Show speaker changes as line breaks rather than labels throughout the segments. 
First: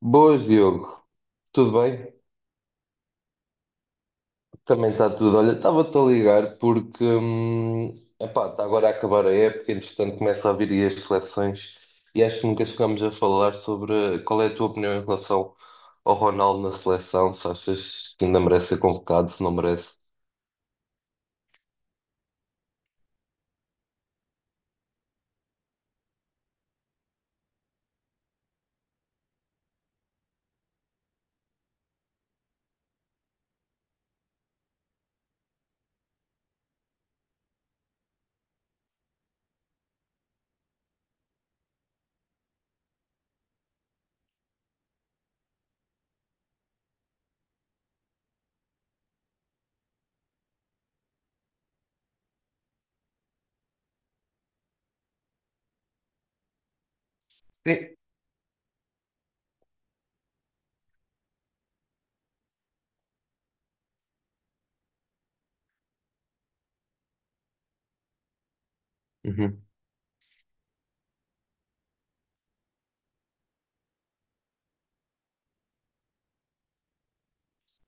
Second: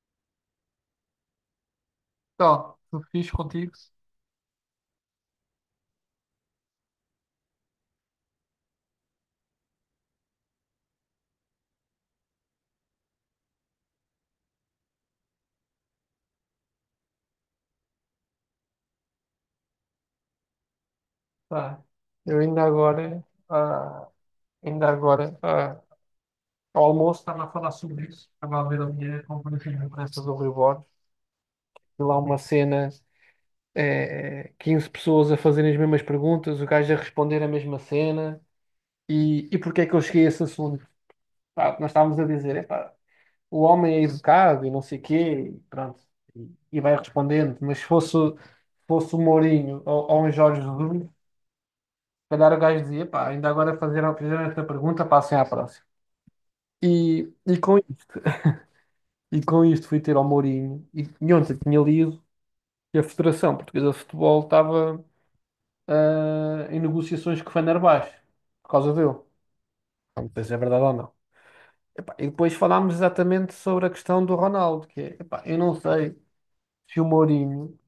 Boas, Diogo. Tudo bem?
Ó, tudo fixe contigo?
Também está tudo. Olha, estava-te a ligar porque, epá, está agora a acabar a época, entretanto começa a vir aí as seleções e acho que nunca chegámos a falar sobre qual é a tua opinião em relação ao Ronaldo na seleção, se achas que ainda merece ser convocado, se não merece.
Tá. Eu ainda agora, ah, ainda agora, ao almoço estava a falar sobre isso. Estava a ver a minha conferência de imprensa do Rui Borges. E lá uma cena, 15 pessoas a fazerem as mesmas perguntas, o gajo a responder a mesma cena. E porquê é que eu cheguei a esse assunto? Pá, nós estávamos a dizer, epá, o homem é educado e não sei quê, e pronto. E vai respondendo. Mas se fosse, fosse o Mourinho ou um Jorge Jesus, calhar o gajo dizia, pá, ainda agora fizeram esta pergunta, passem à próxima. E, e, com,
Sim.
isto- e com isto fui ter ao Mourinho, e ontem tinha lido que a Federação Portuguesa de Futebol estava em negociações com o Fenerbahçe, por causa dele.
Uhum.
Não sei se é verdade ou não. Epá, e depois falámos exatamente sobre a questão do Ronaldo, que é, epá, eu não sei se o Mourinho,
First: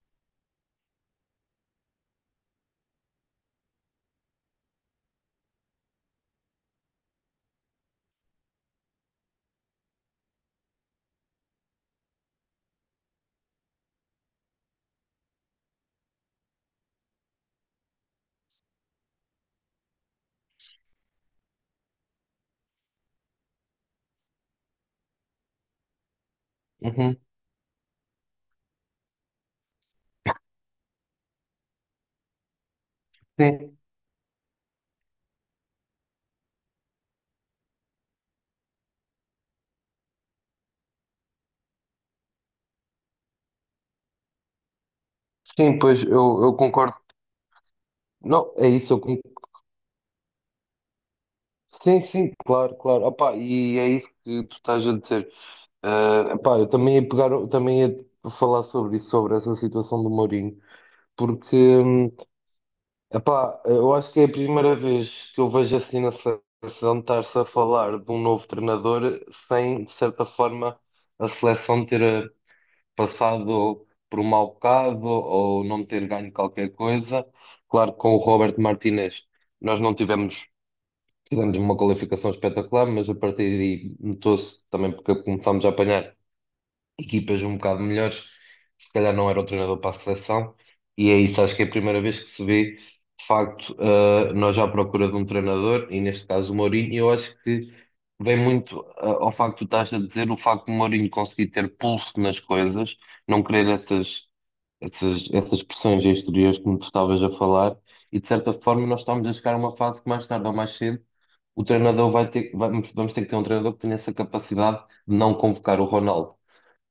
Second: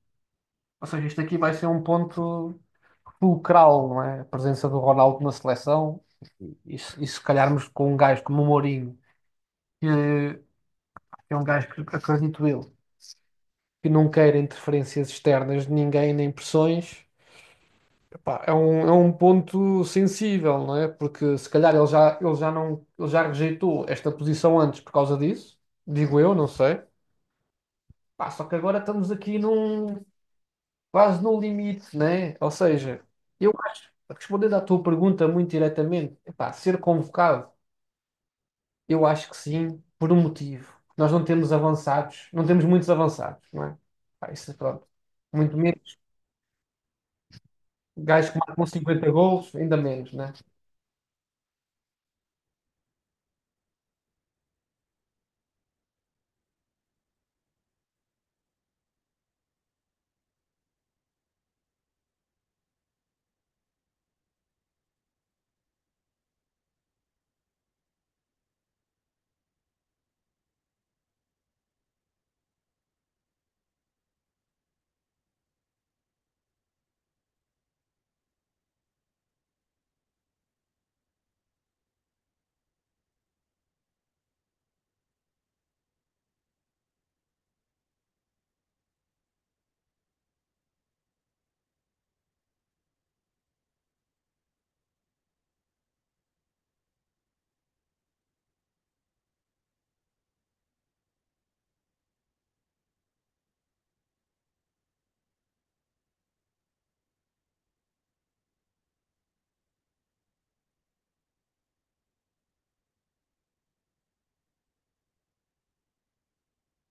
ou seja, isto aqui vai ser um ponto fulcral, não é? A presença do Ronaldo na seleção, e, se se calharmos com um gajo como o Mourinho, que é um gajo que acredito eu, que não quer interferências externas de ninguém, nem pressões. Epá, é um ponto sensível, não é? Porque se calhar ele já não, ele já rejeitou esta posição antes por causa disso, digo eu, não sei.
Uhum.
Pá, só que agora estamos aqui num, quase no limite, né? Ou seja, eu
Sim,
acho, respondendo à tua pergunta muito diretamente, epá, ser convocado. Eu acho que sim, por um motivo. Nós não temos avançados, não temos muitos avançados, não é? Pá, isso, é pronto. Muito
sim,
menos.
pois eu concordo.
Gajos que
Não,
marcam
é isso, eu
50
concordo.
golos, ainda menos, né?
Sim, sim, claro, claro. Opá, e é isso que tu estás a dizer. Ah, pá, eu também ia pegar, também ia falar sobre isso, sobre essa situação do Mourinho, porque, epá, eu acho que é a primeira vez que eu vejo assim na seleção estar-se a falar de um novo treinador sem, de certa forma, a seleção ter passado por um mau bocado ou não ter ganho qualquer coisa. Claro que com o Robert Martinez nós não tivemos, tivemos uma qualificação espetacular, mas a partir daí notou-se também porque começámos a apanhar equipas um bocado melhores, se calhar não era o treinador para a seleção, e é isso, acho que é a primeira vez que se vê, de facto, nós já à procura de um treinador, e neste caso o Mourinho, e eu acho que vem muito ao facto que tu estás a dizer, o facto de Mourinho conseguir ter pulso nas coisas, não querer essas pressões exteriores que tu estavas a falar, e de certa forma nós estamos a chegar a uma fase que mais tarde ou mais cedo o treinador vai ter, vamos ter que ter um treinador que tenha essa capacidade de não convocar o Ronaldo.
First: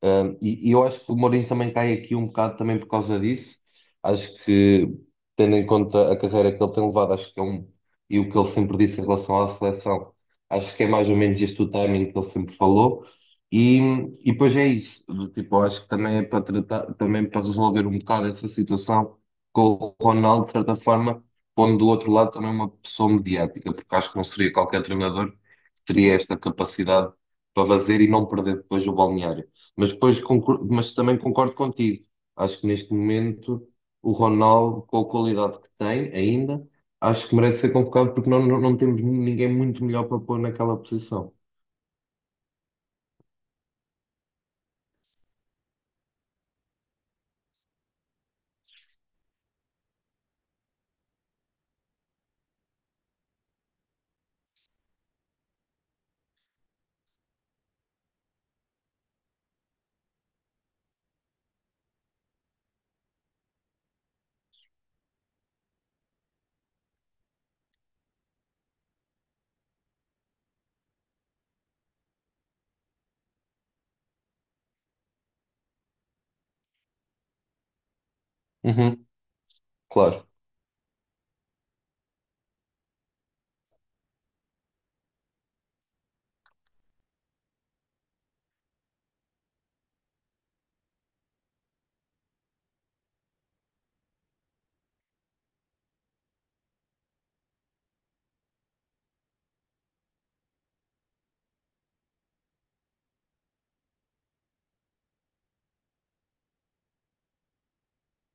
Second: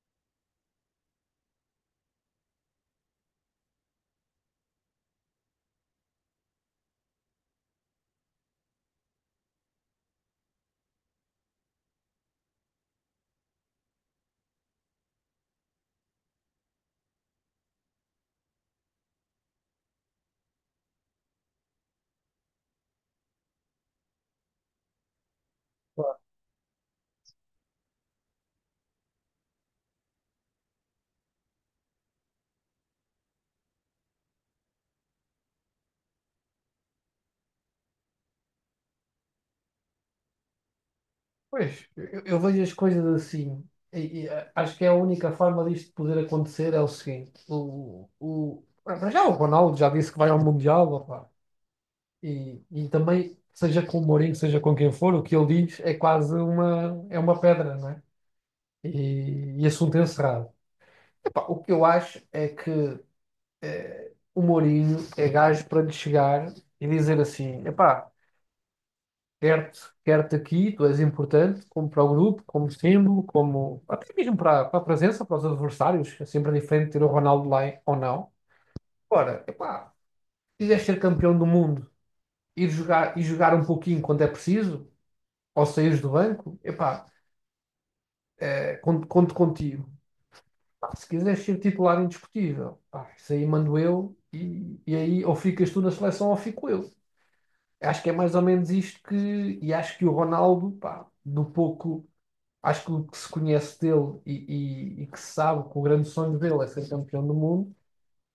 E eu acho que o Mourinho também cai aqui um bocado também por causa disso. Acho que, tendo em conta a carreira que ele tem levado, acho que é um. E o que ele sempre disse em relação à seleção, acho que é mais ou menos este o timing que ele sempre falou. E, e depois é isso. Do tipo, eu acho que também é para tratar, também para resolver um bocado essa situação com o Ronaldo, de certa forma, pondo do outro lado também uma pessoa mediática, porque acho que não seria qualquer treinador que teria esta capacidade para fazer e não perder depois o balneário. Mas depois mas também concordo contigo. Acho que neste momento o Ronaldo, com a qualidade que tem ainda, acho que merece ser convocado porque não temos ninguém muito melhor para pôr naquela posição.
Pois, eu vejo as coisas assim. Acho que é a única forma disto poder acontecer é o seguinte: para já o Ronaldo já disse que vai ao Mundial, opá. E também, seja com o Mourinho, seja com quem for, o que ele diz é é uma pedra, não é? E assunto encerrado. Epá, o que eu acho é que o Mourinho é gajo para lhe chegar e dizer assim: epá, quero-te aqui, tu és importante, como para o grupo, como símbolo, como até mesmo para a presença, para os adversários. É sempre diferente ter o Ronaldo lá ou não.
Uhum,
Ora, epá,
claro.
se quiseres ser campeão do mundo ir jogar, e jogar um pouquinho quando é preciso, ou saíres do banco, epá, conto contigo. Pá, se quiseres ser titular indiscutível, pá, isso aí mando eu e aí ou ficas tu na seleção ou fico eu. Acho que é mais ou menos isto que. E acho que o Ronaldo, pá, do pouco. Acho que o que se conhece dele e que se sabe que o grande sonho dele é ser campeão do mundo,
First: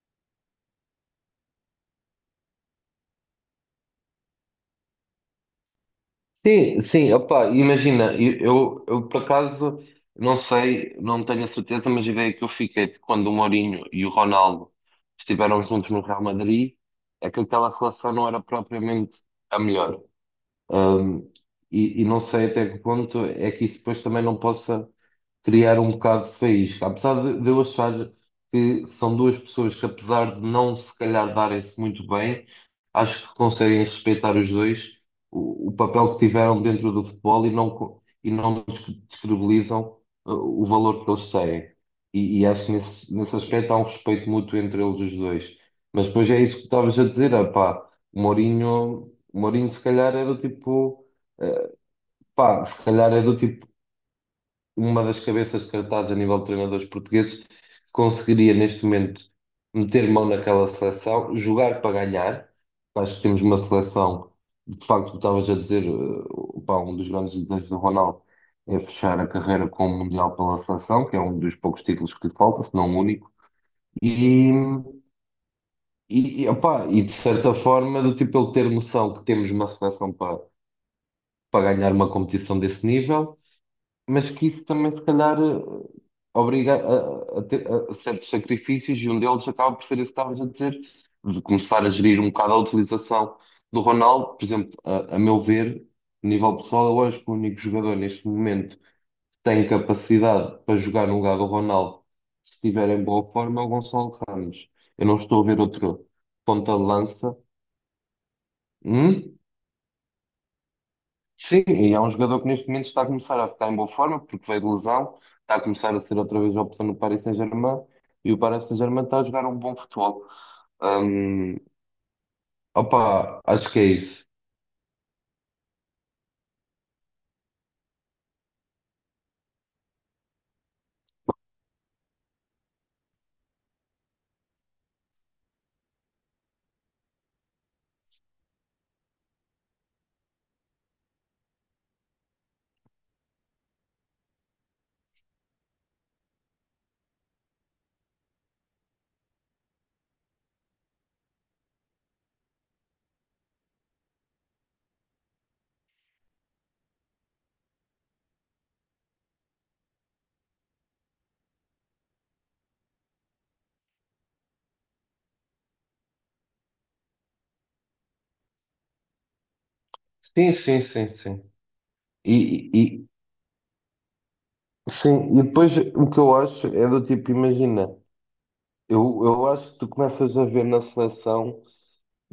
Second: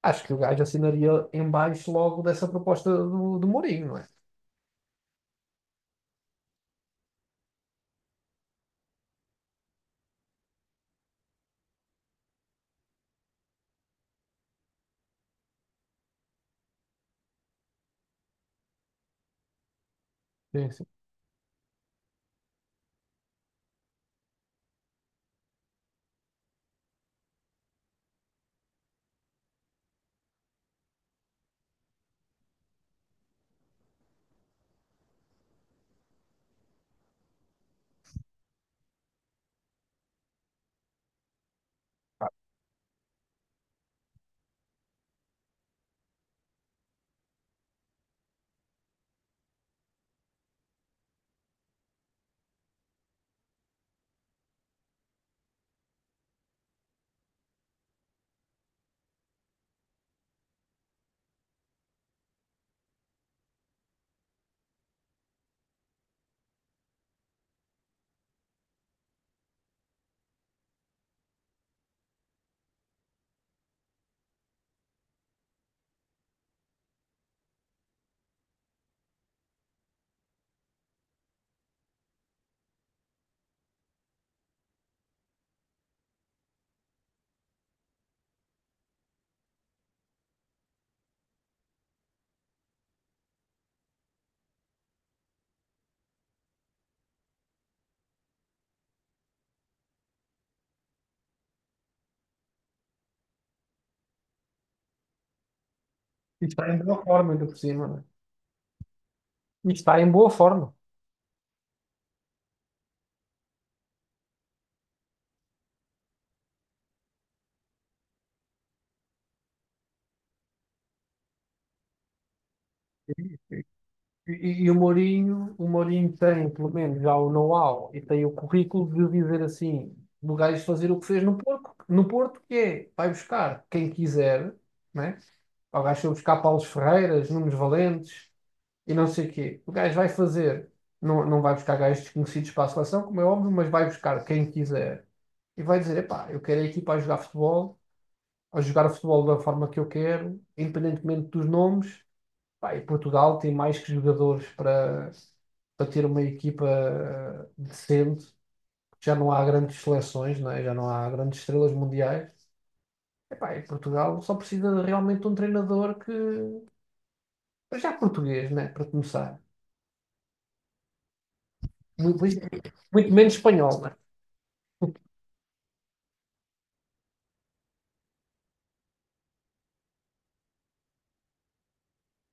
acho que o gajo assinaria em baixo logo dessa proposta do Mourinho, não é?
Sim, sim, opá, imagina, eu, por acaso não sei, não tenho a certeza, mas a ideia que eu fiquei de quando o Mourinho e o Ronaldo estiveram juntos no Real Madrid é que aquela relação não era propriamente a melhor.
Sim, sim.
Ahm, e não sei até que ponto é que isso depois também não possa criar um bocado de faísca. Apesar de eu achar que são duas pessoas que, apesar de não se calhar darem-se muito bem, acho que conseguem respeitar os dois o papel que tiveram dentro do futebol e não, e não descredibilizam o valor que eles têm. E acho que nesse aspecto há um respeito mútuo entre eles os dois. Mas depois é isso que tu estavas a dizer, ah, pá, o Mourinho se calhar é do tipo. uh, Pá, se calhar é do tipo uma das cabeças de cartaz a nível de treinadores portugueses, que conseguiria neste momento meter mão naquela seleção, jogar para ganhar. Acho que temos uma seleção, de facto, tu estavas a dizer, pá, um dos grandes desejos do Ronaldo é fechar a carreira com o Mundial pela seleção, que é um dos poucos títulos que lhe falta, se não o único. E, e, opá, e de certa forma, do tipo ele ter noção que temos uma seleção para, para ganhar uma competição desse nível mas que isso também, se calhar, obriga a ter a certos sacrifícios e um deles acaba por ser isso que estavas a dizer, de começar a gerir um bocado a utilização do Ronaldo. Por exemplo, a meu ver, a nível pessoal, eu acho que o único jogador neste momento que tem capacidade para jogar no lugar do Ronaldo, se estiver em boa forma, é o Gonçalo Ramos. Eu não estou a ver outro
E está
ponta
em
de
boa forma,
lança.
ainda por cima, não é?
Hum?
E está em boa forma.
Sim, e é um jogador que neste momento está a começar a ficar em boa forma, porque veio de lesão, está a começar a ser outra vez a opção no Paris Saint-Germain, e o Paris Saint-Germain está a jogar um bom futebol. Hum, opa, acho que é isso.
E o Mourinho tem, pelo menos, já o know-how e tem o currículo de dizer assim, do gajo fazer o que fez no Porto, no Porto, que é, vai buscar quem quiser, né? Pá, o gajo foi buscar Paulos Ferreiras, Nunes Valentes e não sei o quê. O gajo vai fazer, não vai buscar gajos desconhecidos para a seleção, como é óbvio, mas vai buscar quem quiser. E vai dizer, epá, eu quero a equipa a jogar futebol da forma que eu quero, independentemente dos nomes. Pá, e Portugal tem mais que jogadores para ter uma equipa decente. Já não há grandes seleções, não é? Já não há grandes estrelas mundiais. Epá, e Portugal só precisa de realmente um treinador que... Mas já português, né? Para começar.
Sim, sim, sim, sim.
Muito,
E, e-
muito menos espanhol, né?
sim, e depois o que eu acho é do tipo, imagina, eu acho que tu começas a ver na seleção.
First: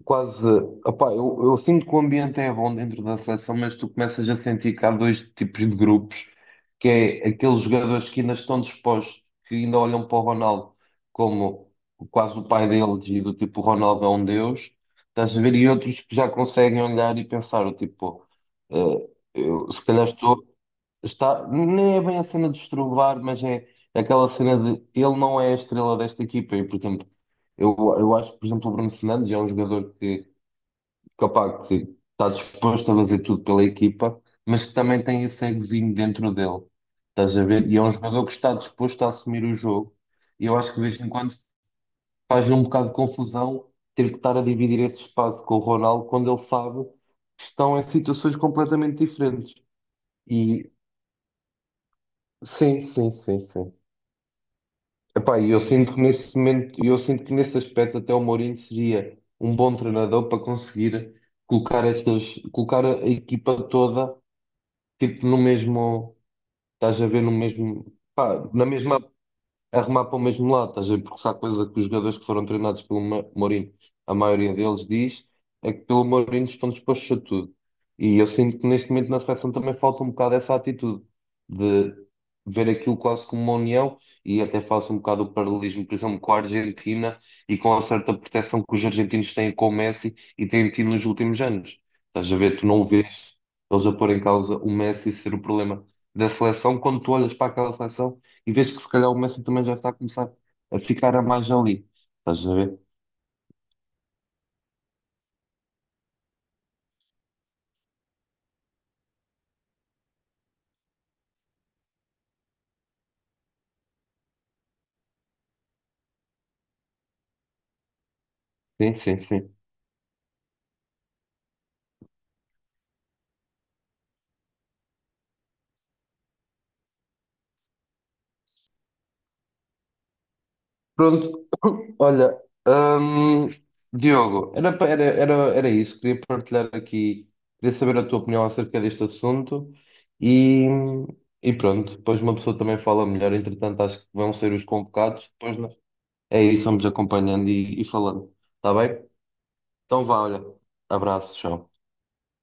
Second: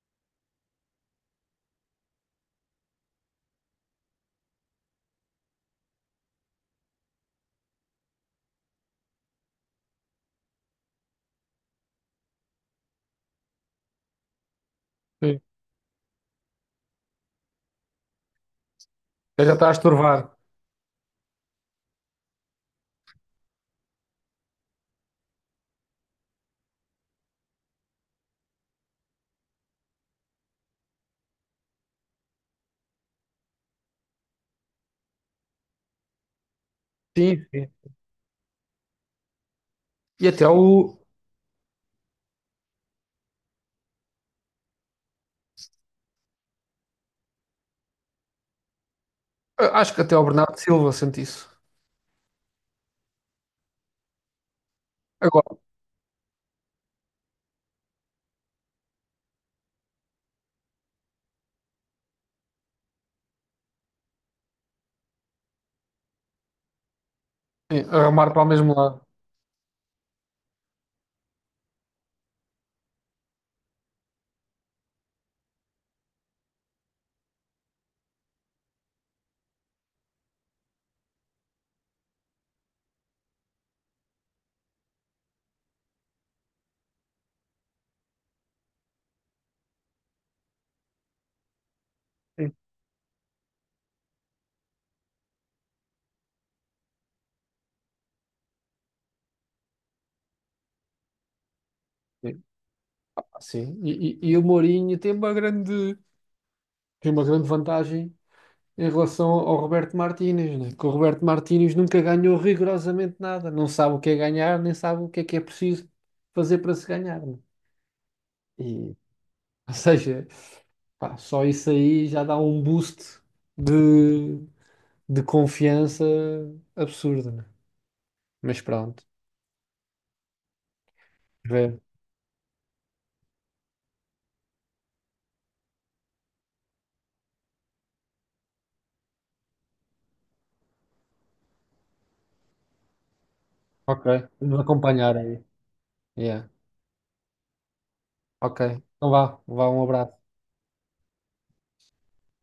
Quase, opá, eu sinto que o ambiente é bom dentro da seleção, mas tu começas a sentir que há dois tipos de grupos, que é aqueles jogadores que ainda estão dispostos, que ainda olham para o Ronaldo como quase o pai deles e do tipo, o Ronaldo é um deus, estás a
Sim.
ver, e outros que já conseguem olhar e pensar, o tipo, eh,
Já já está a
eu, se calhar
estorvar.
estou, está, nem é bem a cena de estrovar, mas é aquela cena de ele não é a estrela desta equipa, e por exemplo, eu acho que, por exemplo, o Bruno Fernandes é um jogador que capaz que está disposto a fazer tudo pela equipa, mas que também tem esse egozinho dentro dele. Estás a
Sim,
ver?
sim.
E é um jogador que está disposto a assumir o jogo.
E até
E eu acho que de
o...
vez em quando faz um bocado de confusão ter que estar a dividir esse espaço com o Ronaldo quando ele sabe que estão em situações completamente diferentes.
Acho que até o Bernardo
E
Silva sente isso.
sim, sim, sim, sim. Epá, e
Agora,
eu sinto que nesse momento, eu sinto que nesse aspecto até o Mourinho seria um bom treinador para conseguir colocar estas, colocar a equipa toda tipo no mesmo, estás a ver no
sim,
mesmo,
a remar para o
pá, na
mesmo
mesma
lado.
arrumar para o mesmo lado, estás a ver? Porque se há coisa que os jogadores que foram treinados pelo Mourinho, a maioria deles diz, é que pelo Mourinho estão dispostos a tudo. E eu sinto que neste momento na seleção também falta um bocado essa atitude de ver aquilo quase como uma união e até faço um bocado o paralelismo, por exemplo, com a Argentina e com a certa proteção que os argentinos têm com o Messi e têm tido nos últimos anos. Estás a
Sim.
ver? Tu não vês eles a pôr em causa o Messi ser o problema da seleção quando tu olhas para aquela seleção. E vês que se calhar o Messi também já está a começar a ficar a mais ali.
Sim.
Estás a ver?
Ah, sim. E o Mourinho tem uma grande vantagem em relação ao Roberto Martínez, né? Que o Roberto Martínez nunca ganhou rigorosamente nada. Não sabe o que é ganhar, nem sabe o que é preciso fazer para se ganhar, né?
Sim,
E,
sim, sim.
ou seja, pá, só isso aí já dá um boost de, de confiança absurdo, né? Mas pronto,
Pronto,
ver.
olha, hum, Diogo, era, pa- era, era, era isso. Queria partilhar aqui, queria saber a tua opinião acerca deste assunto e, e pronto, depois uma pessoa também fala melhor. Entretanto, acho
Ok,
que vão ser
vamos
os
acompanhar
convocados.
aí.
Depois nós- é
Yeah.
isso, vamos acompanhando e falando.
Ok,
Está bem?
então vá, vá, um
Então vá,
abraço.
olha, abraço, tchau.